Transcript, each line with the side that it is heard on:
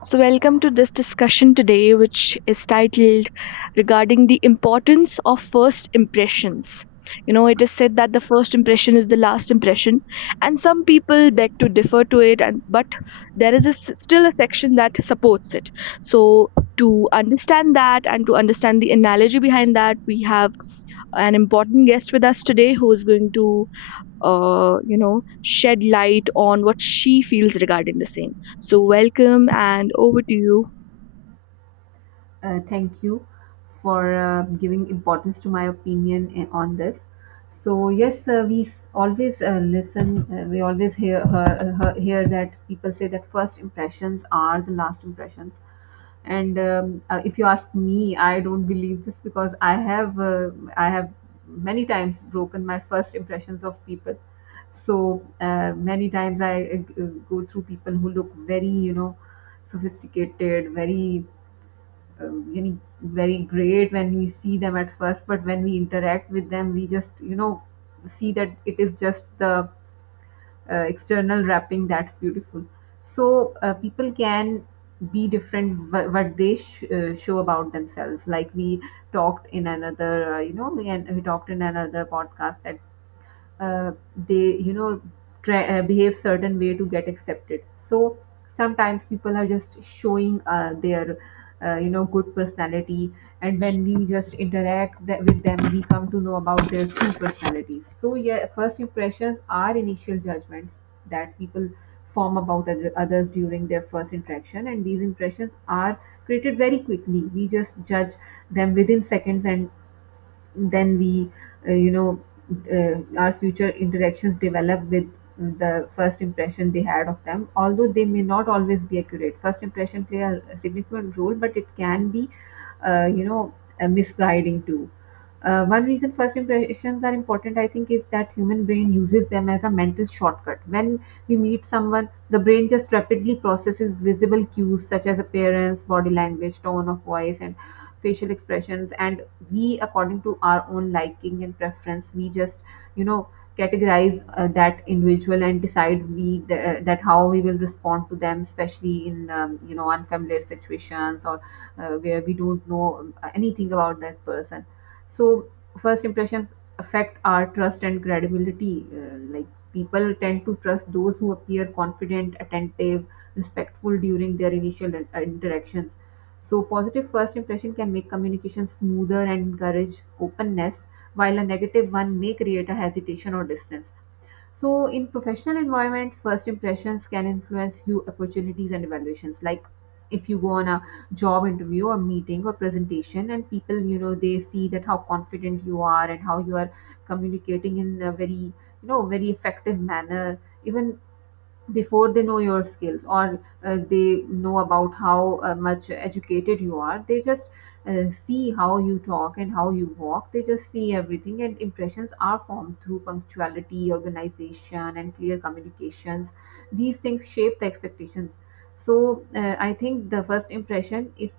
left: So, welcome to this discussion today, which is titled regarding the importance of first impressions. You know, it is said that the first impression is the last impression, and some people beg to differ to it, and, but there is a s still a section that supports it. So, to understand that and to understand the analogy behind that, we have an important guest with us today who is going to you know, shed light on what she feels regarding the same. So, welcome and over to you.
right: Thank you for giving importance to my opinion on this. So yes, we always listen. We always hear that people say that first impressions are the last impressions. And if you ask me, I don't believe this because I have many times broken my first impressions of people. So many times I go through people who look very, you know, sophisticated, very very great when we see them at first, but when we interact with them, we just, you know, see that it is just the external wrapping that's beautiful. So people can be different what they show about themselves. Like we talked in another, you know, we, and we talked in another podcast that uh, they, you know, behave certain way to get accepted. So sometimes people are just showing their you know, good personality, and when we just interact with them, we come to know about their true personalities. So yeah, first impressions are initial judgments that people form about others during their first interaction, and these impressions are created very quickly. We just judge them within seconds, and then we uh, you know our future interactions develop with the first impression they had of them. Although they may not always be accurate, first impression play a significant role, but it can be uh, you know misguiding too. One reason first impressions are important, I think, is that human brain uses them as a mental shortcut. When we meet someone, the brain just rapidly processes visible cues such as appearance, body language, tone of voice, and facial expressions, and we, according to our own liking and preference, we just, you know, categorize that individual and decide that how we will respond to them, especially in you know, unfamiliar situations or where we don't know anything about that person. So first impressions affect our trust and credibility. Like, people tend to trust those who appear confident, attentive, respectful during their initial interactions. So positive first impression can make communication smoother and encourage openness, while a negative one may create a hesitation or distance. So in professional environments, first impressions can influence you opportunities and evaluations. Like if you go on a job interview or meeting or presentation, and people, you know, they see that how confident you are and how you are communicating in a very, you know, very effective manner, even before they know your skills, or they know about how much educated you are, they just see how you talk and how you walk. They just see everything, and impressions are formed through punctuality, organization, and clear communications. These things shape the expectations. So I think the first impression, if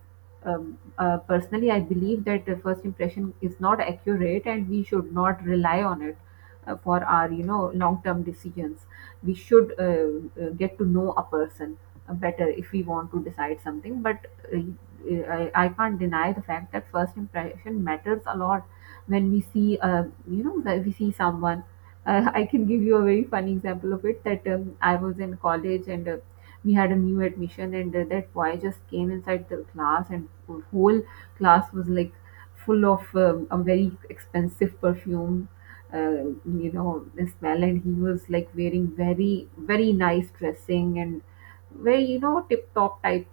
right: personally, I believe that the first impression is not accurate and we should not rely on it for our, you know, long term decisions. We should get to know a person better if we want to decide something. But uh, I can't deny the fact that first impression matters a lot. When we see uh, you know when we see someone I can give you a very funny example of it, that I was in college, and we had a new admission, and that boy just came inside the class, and whole class was like full of a very expensive perfume uh, you know smell, and he was like wearing very, very nice dressing and very, you know, tip top type.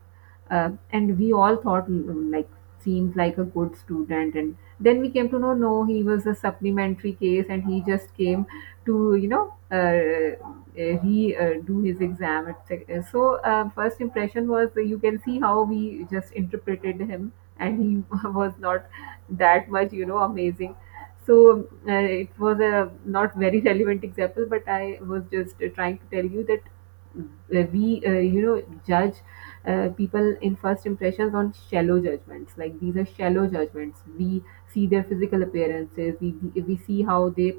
right: And we all thought, like, seems like a good student. And then we came to know, no, he was a supplementary case, and he just came to, you know, re do his exam at so first impression was you can see how we just interpreted him, and he was not that much, you know, amazing. So it was a not very relevant example, but I was just trying to tell you that we, you know, judge people in first impressions on shallow judgments. Like, these are shallow judgments. We see their physical appearances. We see how they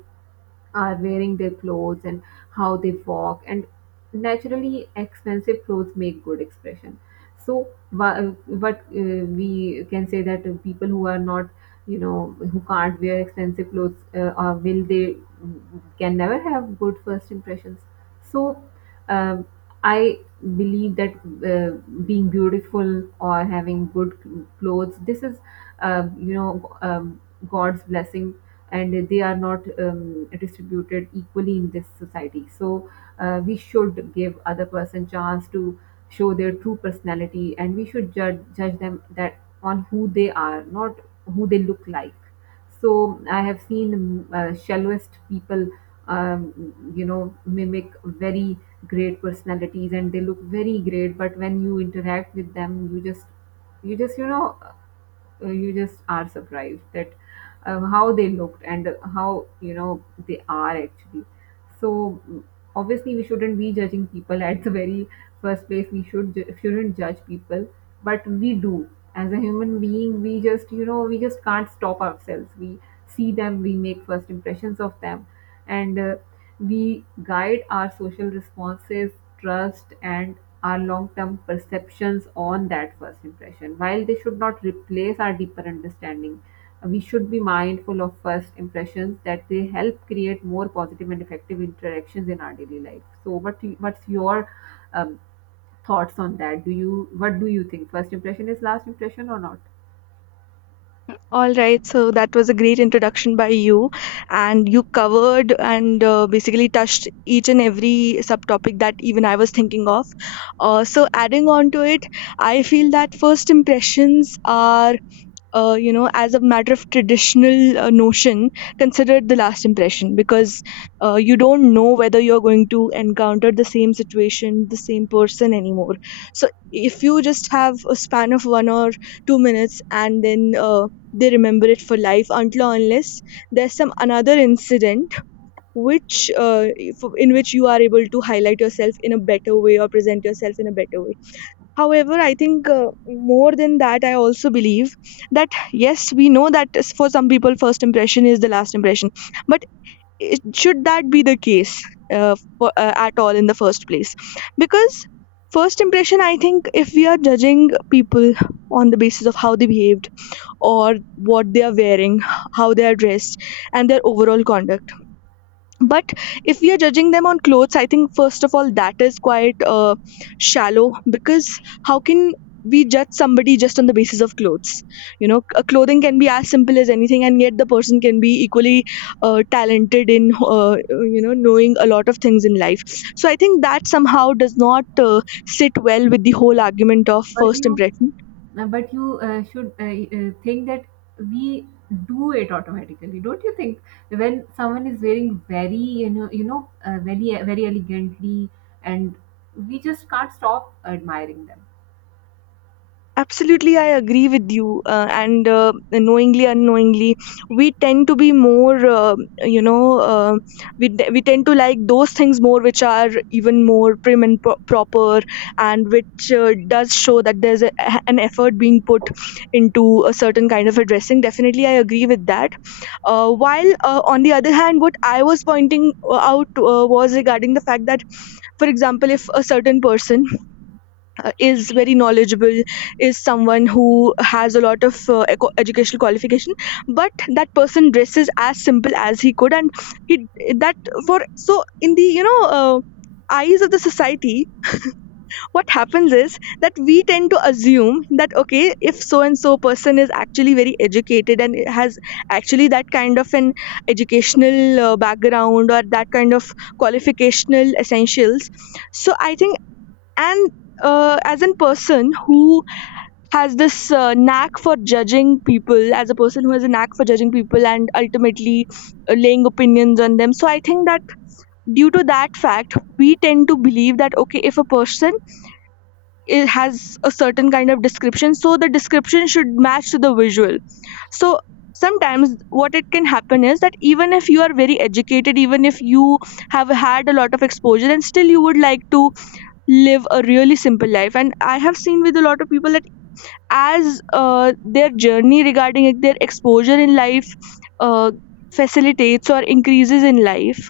right: are wearing their clothes and how they walk, and naturally expensive clothes make good expression. So wha- what we can say that people who are not, you know, who can't wear expensive clothes, will they can never have good first impressions. So um, I believe that uh, being beautiful or having good clothes, this is uh, you know um, god's blessing, and they are not distributed equally in this society. So we should give other person chance to show their true personality, and we should judge them that on who they are, not who they look like. So I have seen shallowest people you know, mimic very great personalities, and they look very great, but when you interact with them, you just you know, you just are surprised that how they looked and how, you know, they are actually. So obviously we shouldn't be judging people at the very first place. We shouldn't judge people, but we do. As a human being, we just, you know, we just can't stop ourselves. We see them, we make first impressions of them, and we guide our social responses, trust, and our long-term perceptions on that first impression. While they should not replace our deeper understanding, we should be mindful of first impressions that they help create more positive and effective interactions in our daily life. So, what's your um, thoughts on that? Do you What do you think? First impression is last impression or not?
left: All right, so that was a great introduction by you, and you covered and basically touched each and every subtopic that even I was thinking of. So, adding on to it, I feel that first impressions are you know, as a matter of traditional notion, considered the last impression because you don't know whether you're going to encounter the same situation, the same person anymore. So if you just have a span of 1 or 2 minutes, and then they remember it for life until or unless there's some another incident which in which you are able to highlight yourself in a better way or present yourself in a better way. However, I think more than that, I also believe that yes, we know that for some people, first impression is the last impression. But it, should that be the case for at all in the first place? Because first impression, I think, if we are judging people on the basis of how they behaved or what they are wearing, how they are dressed, and their overall conduct, but if we are judging them on clothes, I think first of all that is quite shallow, because how can we judge somebody just on the basis of clothes? You know, a clothing can be as simple as anything, and yet the person can be equally talented in you know, knowing a lot of things in life. So I think that somehow does not sit well with the whole argument of
right: But
left: first
right: you
left: impression.
right: but you should think that we do it automatically, don't you think, when someone is wearing very, you know, very, very elegantly, and we just can't stop admiring them.
left: Absolutely, I agree with you. And knowingly, unknowingly, we tend to be more, you know, uh, we tend to like those things more which are even more prim and proper, and which does show that there's a, an effort being put into a certain kind of a dressing. Definitely, I agree with that. While on the other hand, what I was pointing out was regarding the fact that, for example, if a certain person is very knowledgeable, is someone who has a lot of educational qualification, but that person dresses as simple as he could, and he that for so in the you know eyes of the society, what happens is that we tend to assume that okay, if so and so person is actually very educated and has actually that kind of an educational background or that kind of qualificational essentials. So I think, and as a person who has this knack for judging people, as a person who has a knack for judging people and ultimately laying opinions on them, so I think that due to that fact we tend to believe that okay, if a person has a certain kind of description, so the description should match to the visual. So sometimes what it can happen is that even if you are very educated, even if you have had a lot of exposure, and still you would like to live a really simple life. And I have seen with a lot of people that as their journey regarding like, their exposure in life uh, facilitates or increases in life,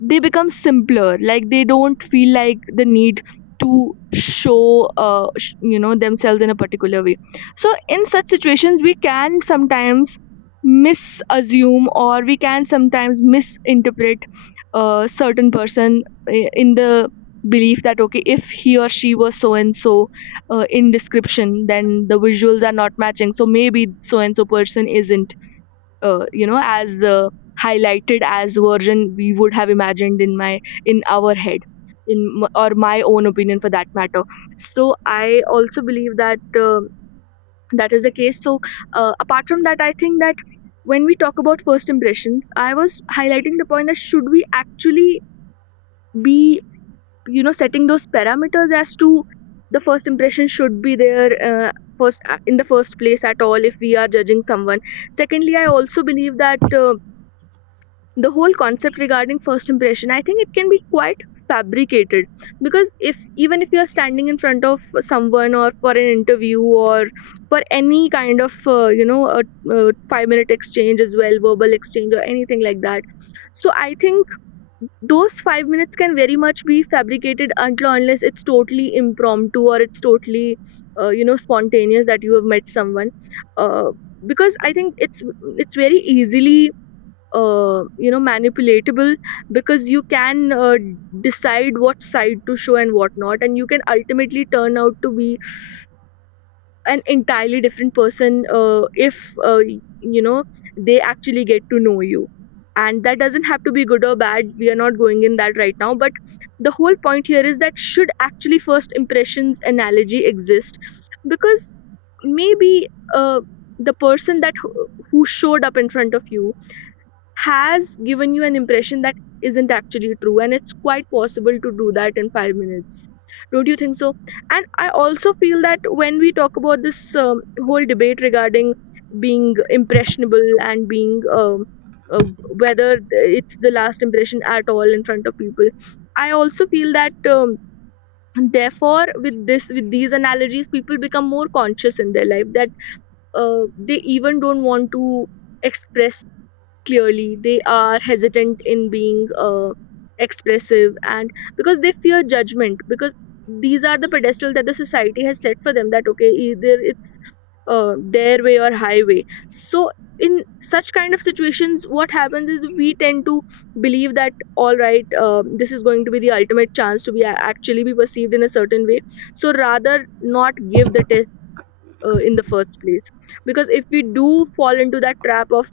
left: they become simpler. Like they don't feel like the need to show you know, themselves in a particular way. So in such situations we can sometimes misassume, or we can sometimes misinterpret a certain person in the belief that okay, if he or she was so and so in description, then the visuals are not matching, so maybe so and so person isn't you know, as highlighted as version we would have imagined in my in our head in or my own opinion for that matter. So I also believe that uh, that is the case. So apart from that, I think that when we talk about first impressions, I was highlighting the point that should we actually be, you know, setting those parameters as to the first impression should be there first in the first place at all if we are judging someone. Secondly, I also believe that the whole concept regarding first impression, I think it can be quite fabricated. Because if even if you are standing in front of someone or for an interview or for any kind of you know, a 5-minute exchange as well, verbal exchange or anything like that, so I think those 5 minutes can very much be fabricated until unless it's totally impromptu or it's totally you know, spontaneous, that you have met someone. uh, because I think it's very easily you know, manipulatable, because you can decide what side to show and what not, and you can ultimately turn out to be an entirely different person if you know, they actually get to know you. And that doesn't have to be good or bad, we are not going in that right now, but the whole point here is that should actually first impressions analogy exist? Because maybe uh, the person that who showed up in front of you has given you an impression that isn't actually true, and it's quite possible to do that in 5 minutes, don't you think so? And I also feel that when we talk about this whole debate regarding being impressionable and being uh, whether it's the last impression at all in front of people, I also feel that therefore with this, with these analogies, people become more conscious in their life that they even don't want to express clearly. They are hesitant in being expressive, and because they fear judgment, because these are the pedestal that the society has set for them, that okay, either it's their way or highway. So in such kind of situations, what happens is we tend to believe that all right, this is going to be the ultimate chance to be actually be perceived in a certain way. So rather not give the test in the first place, because if we do fall into that trap of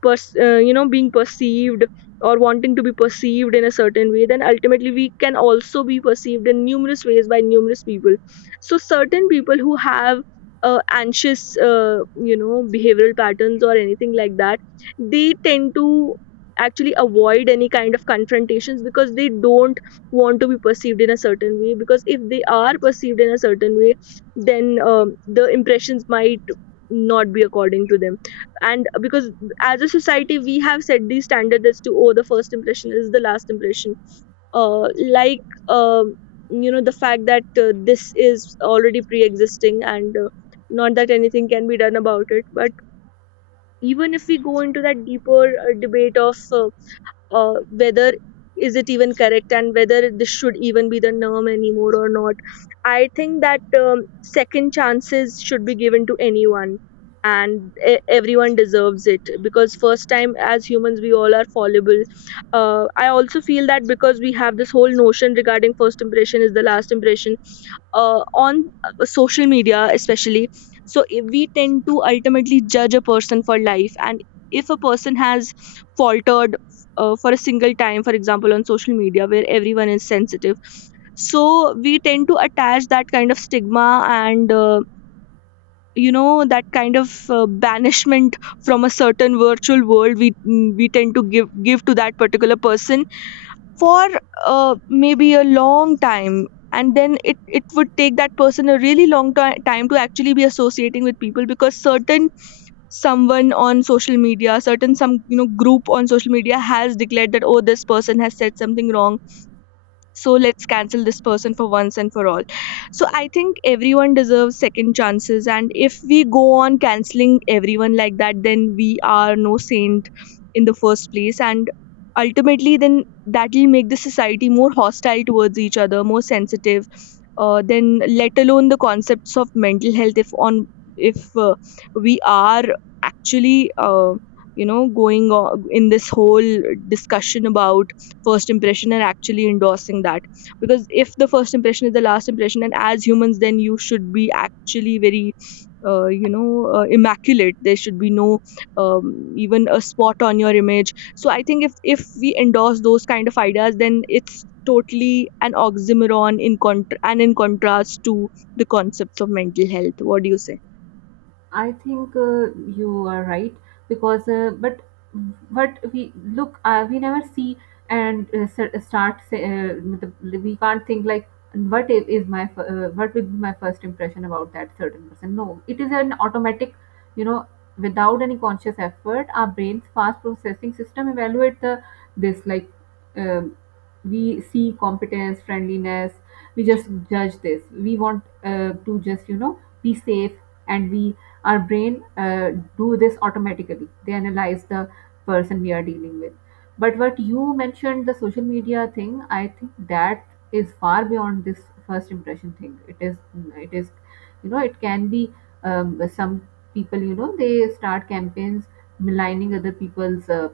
left: you know, being perceived or wanting to be perceived in a certain way, then ultimately we can also be perceived in numerous ways by numerous people. So certain people who have anxious you know, behavioral patterns or anything like that, they tend to actually avoid any kind of confrontations because they don't want to be perceived in a certain way, because if they are perceived in a certain way, then the impressions might not be according to them. And because as a society we have set the standard as to oh, the first impression is the last impression, uh, like, um you know, the fact that this is already pre-existing, and not that anything can be done about it, but even if we go into that deeper debate of whether is it even correct, and whether this should even be the norm anymore or not. I think that second chances should be given to anyone, and everyone deserves it, because first time as humans we all are fallible. I also feel that because we have this whole notion regarding first impression is the last impression on social media especially, so we tend to ultimately judge a person for life. And if a person has faltered for a single time, for example on social media where everyone is sensitive, so we tend to attach that kind of stigma, and you know, that kind of banishment from a certain virtual world we tend to give to that particular person for maybe a long time. And then it would take that person a really long time to actually be associating with people, because certain someone on social media, certain some you know group on social media has declared that oh, this person has said something wrong, so let's cancel this person for once and for all. So I think everyone deserves second chances, and if we go on canceling everyone like that, then we are no saint in the first place. And ultimately then that will make the society more hostile towards each other, more sensitive. Then let alone the concepts of mental health, if on if we are actually going on in this whole discussion about first impression and actually endorsing that. Because if the first impression is the last impression and as humans, then you should be actually very immaculate, there should be no even a spot on your image. So I think if we endorse those kind of ideas, then it's totally an oxymoron in contra- and in contrast to the concepts of mental health. What do you say?
right: I think you are right, because but we look, we never see and the- we can't think like, what what will be my first impression about that certain person? No, it is an automatic, you know, without any conscious effort, our brain's fast processing system evaluate the this like um, we see competence, friendliness. We just judge this. We want to just, you know, be safe, and we our brain do this automatically. They analyze the person we are dealing with. But what you mentioned, the social media thing, I think that is far beyond this first impression thing. It is, you know, it can be some people, you know, they start campaigns maligning other people's uh,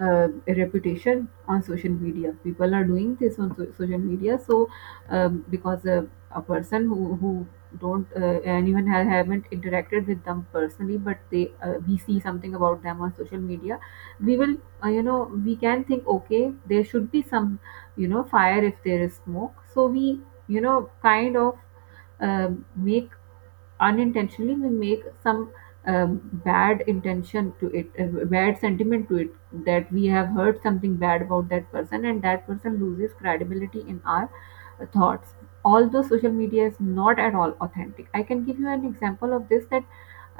right: uh, reputation on social media. People are doing this on social media, so because a person who don't, anyone haven't interacted with them personally, but they, we see something about them on social media, we will you know, we can think, okay, there should be some, you know, fire if there is smoke. So we, you know, kind of uh, make, unintentionally we make some bad intention to it, bad sentiment to it, that we have heard something bad about that person, and that person loses credibility in our thoughts. Although social media is not at all authentic, I can give you an example of this, that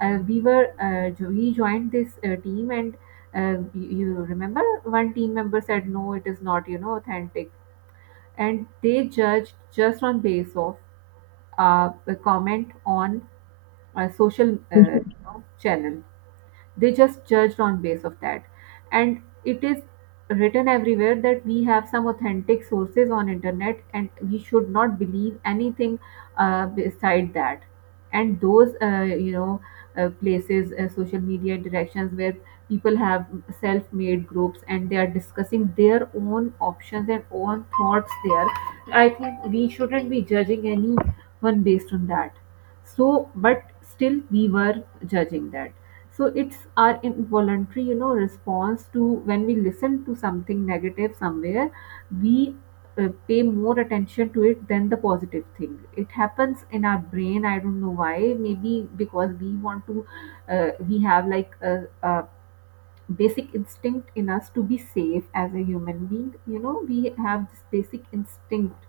right: we joined this team and you remember one team member said no, it is not, you know, authentic, and they judged just on base of a comment on my social, you know, channel. They just judged on base of that. And it is written everywhere that we have some authentic sources on internet, and we should not believe anything beside that. And those places, social media interactions, where people have self-made groups and they are discussing their own options and own thoughts there, I think we shouldn't be judging anyone based on that. So but still, we were judging that. So it's our involuntary, you know, response to, when we listen to something negative somewhere, we pay more attention to it than the positive thing. It happens in our brain, I don't know why. Maybe because we want to, we have like a basic instinct in us to be safe. As a human being, you know, we have this basic instinct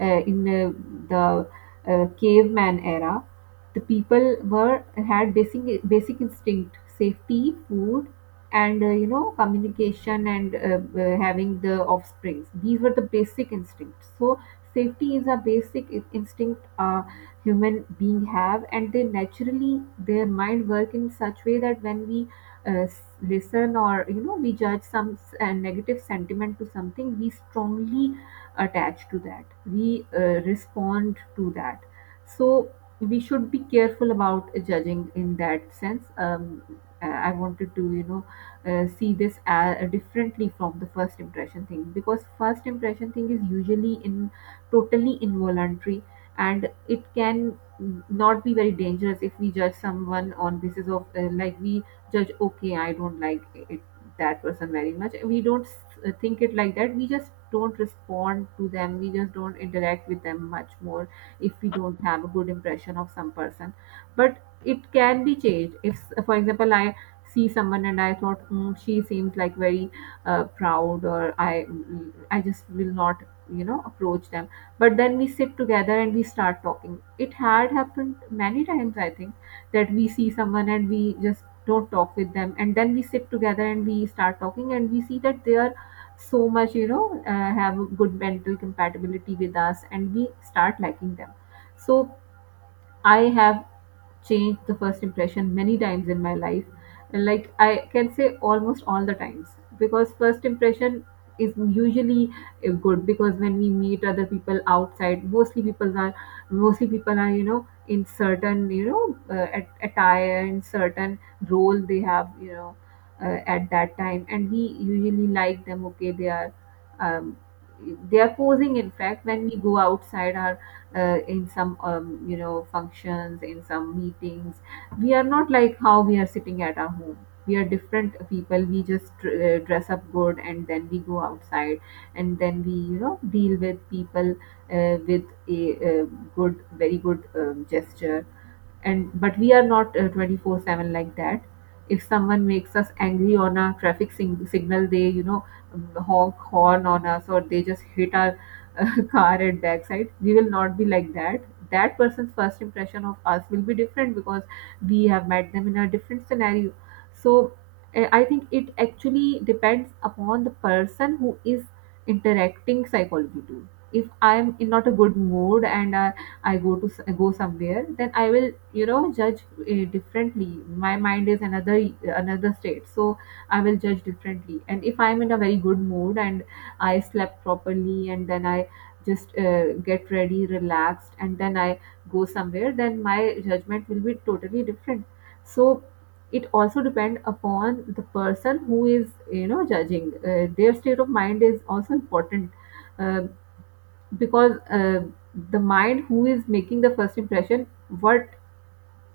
right: in the caveman era, the people were, had basic instinct, safety, food, and, you know, communication, and having the offsprings, these were the basic instincts. So safety is a basic instinct a human being have, and they naturally, their mind work in such way that when we listen or, you know, we judge some negative sentiment to something, we strongly attach to that, we respond to that. So we should be careful about judging in that sense. I wanted to, you know, see this differently from the first impression thing, because first impression thing is usually in totally involuntary, and it can not be very dangerous if we judge someone on basis of, like we judge, okay, I don't like it, that person very much. We don't think it like that, we just don't respond to them, we just don't interact with them much more if we don't have a good impression of some person. But it can be changed if, for example, I see someone and I thought, she seems like very proud, or I just will not, you know, approach them. But then we sit together and we start talking. It had happened many times, I think, that we see someone and we just don't talk with them, and then we sit together and we start talking, and we see that they are so much, you know, have a good mental compatibility with us, and we start liking them. So I have changed the first impression many times in my life. Like I can say almost all the times, because first impression is usually good, because when we meet other people outside, mostly people are, mostly people are, you know, in certain, you know, attire and certain role they have, you know, at that time, and we usually like them. Okay, they are, um, they are posing. In fact, when we go outside, our in some, you know, functions, in some meetings, we are not like how we are sitting at our home. We are different people, we just dress up good and then we go outside, and then we, you know, deal with people uh, with a, uh good, very good, gesture. And but we are not, 24/7 like that. If someone makes us angry on a signal, they, you know, honk horn on us, or they just hit our car at backside, we will not be like that. That person's first impression of us will be different because we have met them in a different scenario. So I think it actually depends upon the person who is interacting, psychology too. If I'm in not a good mood and I go to go somewhere, then I will, you know, judge differently. My mind is another, another state, so I will judge differently. And if I'm in a very good mood and I slept properly, and then I just get ready, relaxed, and then I go somewhere, then my judgment will be totally different. So it also depends upon the person who is, you know, judging. Their state of mind is also important uh, because the mind who is making the first impression, what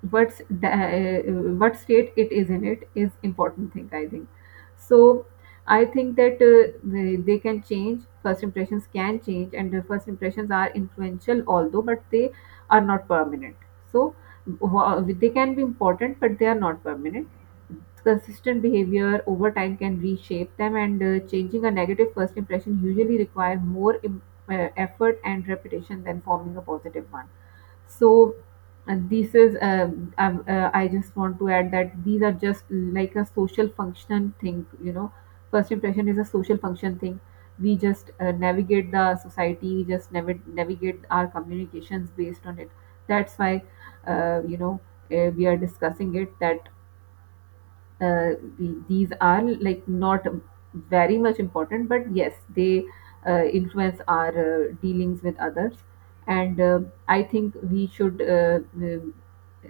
right: what's the, uh, what state it is in, it is important thing, I think. So I think that, they can change, first impressions can change, and the first impressions are influential although, but they are not permanent. So they can be important but they are not permanent. Consistent behavior over time can reshape them, and changing a negative first impression usually require more effort and repetition than forming a positive one. So this is, I just want to add that these are just like a social function thing, you know. First impression is a social function thing. We just navigate the society, we just navigate our communications based on it. That's why, you know, we are discussing it, that uh, these are like not very much important, but yes, they influence our dealings with others. And I think we should, um,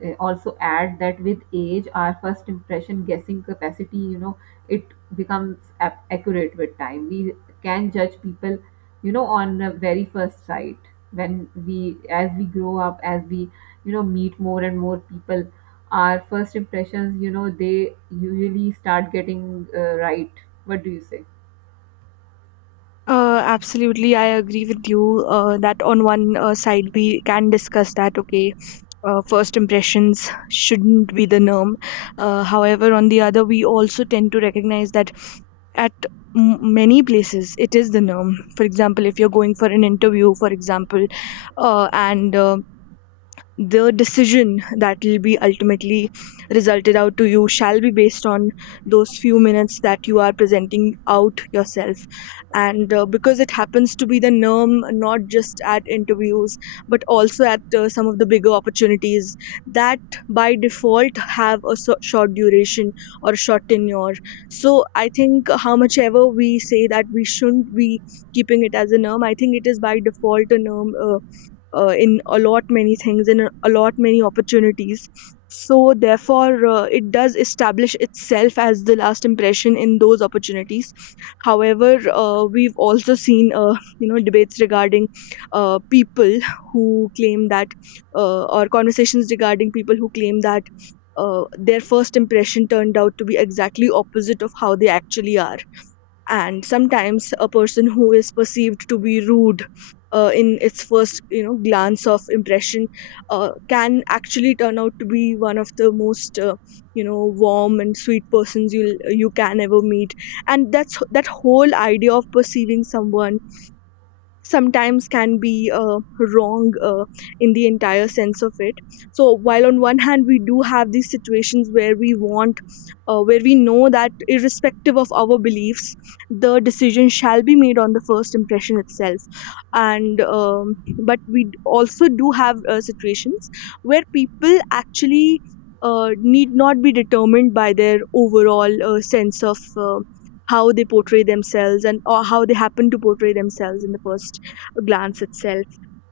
right: also add that with age, our first impression guessing capacity, you know, it becomes accurate with time. We can judge people, you know, on a very first sight, when we, as we grow up, as we, you know, meet more and more people, our first impressions, you know, they usually start getting, right. What do you say?
left: Absolutely, I agree with you that on one side we can discuss that, okay, first impressions shouldn't be the norm. However, on the other, we also tend to recognize that at many places it is the norm. For example, if you're going for an interview, for example, and the decision that will be ultimately resulted out to you shall be based on those few minutes that you are presenting out yourself. And because it happens to be the norm not just at interviews but also at some of the bigger opportunities that by default have a short duration or a short tenure. So I think how much ever we say that we shouldn't be keeping it as a norm, I think it is by default a norm, in a lot many things, in a lot many opportunities. So therefore, it does establish itself as the last impression in those opportunities. However, we've also seen you know debates regarding people who claim that or conversations regarding people who claim that their first impression turned out to be exactly opposite of how they actually are. And sometimes a person who is perceived to be rude, in its first, you know, glance of impression, can actually turn out to be one of the most warm and sweet persons you can ever meet. And that's that whole idea of perceiving someone sometimes can be wrong in the entire sense of it. So while on one hand we do have these situations where we want, where we know that irrespective of our beliefs the decision shall be made on the first impression itself, and but we also do have situations where people actually need not be determined by their overall sense of how they portray themselves, and or how they happen to portray themselves in the first glance itself.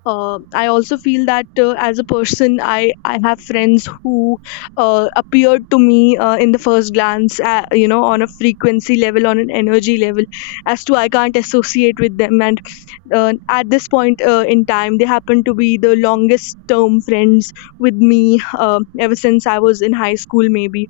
left: Uh, I also feel that as a person, I have friends who appeared to me in the first glance, you know, on a frequency level, on an energy level, as to I can't associate with them, and at this point in time they happen to be the longest term friends with me, ever since I was in high school maybe.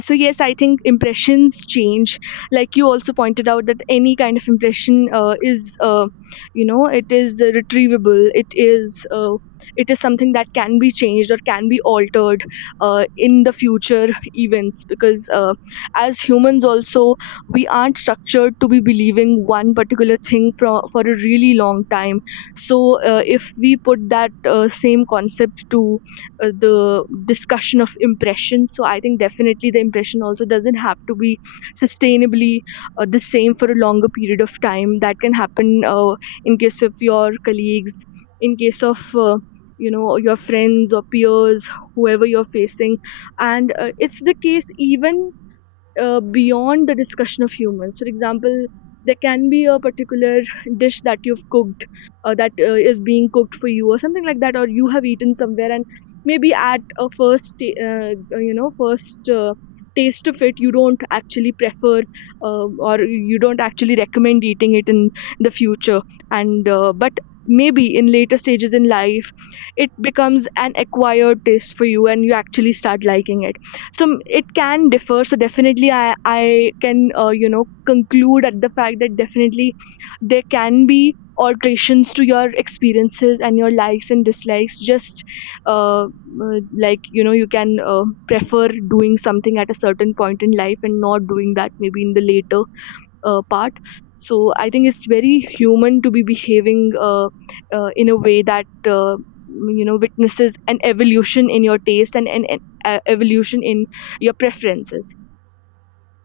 left: So yes, I think impressions change, like you also pointed out, that any kind of impression is you know it is, retrievable, it is, it is something that can be changed or can be altered in the future events. Because as humans also, we aren't structured to be believing one particular thing for a really long time. So if we put that same concept to the discussion of impressions, so I think definitely the impression also doesn't have to be sustainably the same for a longer period of time. That can happen in case of your colleagues, in case of you know, your friends or peers, whoever you're facing. And it's the case even beyond the discussion of humans. For example, there can be a particular dish that you've cooked, that is being cooked for you, or something like that, or you have eaten somewhere, and maybe at a first, first. Taste of it you don't actually prefer, or you don't actually recommend eating it in the future. And but maybe in later stages in life it becomes an acquired taste for you and you actually start liking it. So it can differ. So definitely I can, you know, conclude at the fact that definitely there can be alterations to your experiences and your likes and dislikes, just uh, uh, like you know, you can prefer doing something at a certain point in life and not doing that maybe in the later part. So I think it's very human to be behaving in a way that you know witnesses an evolution in your taste, and an evolution in your preferences.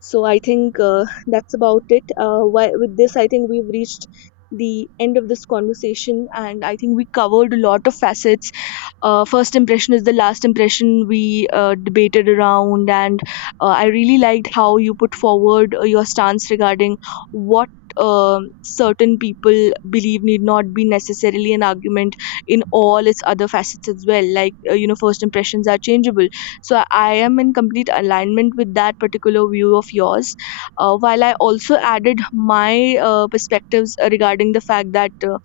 left: So I think that's about it. Uh, why, with this, I think we've reached the end of this conversation, and I think we covered a lot of facets. Uh, first impression is the last impression, we debated around. And I really liked how you put forward your stance regarding what, um, certain people believe need not be necessarily an argument in all its other facets as well, like you know first impressions are changeable. So I am in complete alignment with that particular view of yours. Uh, while I also added my perspectives regarding the fact that uh,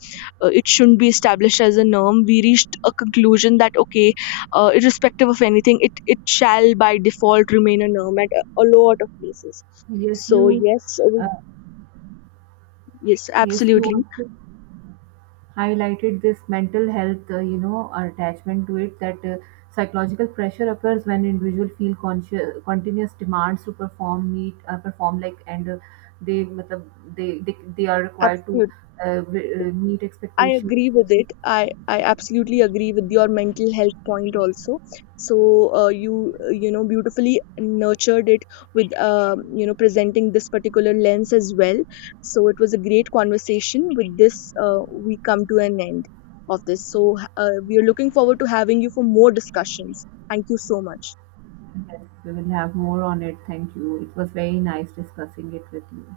left: uh, it shouldn't be established as a norm. We reached a conclusion that okay, irrespective of anything, it shall by default remain a norm at a lot of places.
right: Yes,
left: So
right: you.
left: yes,
right: Uh,
left: yes,
right: yes, you
left: absolutely.
right: also highlighted this mental health, you know, attachment to it, that psychological pressure occurs when individual feel conscious, continuous demands to perform, meet, perform like, and matlab, they are required to
left: Absolutely,
right: meet
left: I
right: expectations.
left: agree with it. I absolutely agree with your mental health point also. So you you know beautifully nurtured it with, you know, presenting this particular lens as well. So it was a great conversation. With this, we come to an end of this. So we are looking forward to having you for more discussions. Thank you so much.
right: Yes, we will have more on it. Thank you. It was very nice discussing it with you.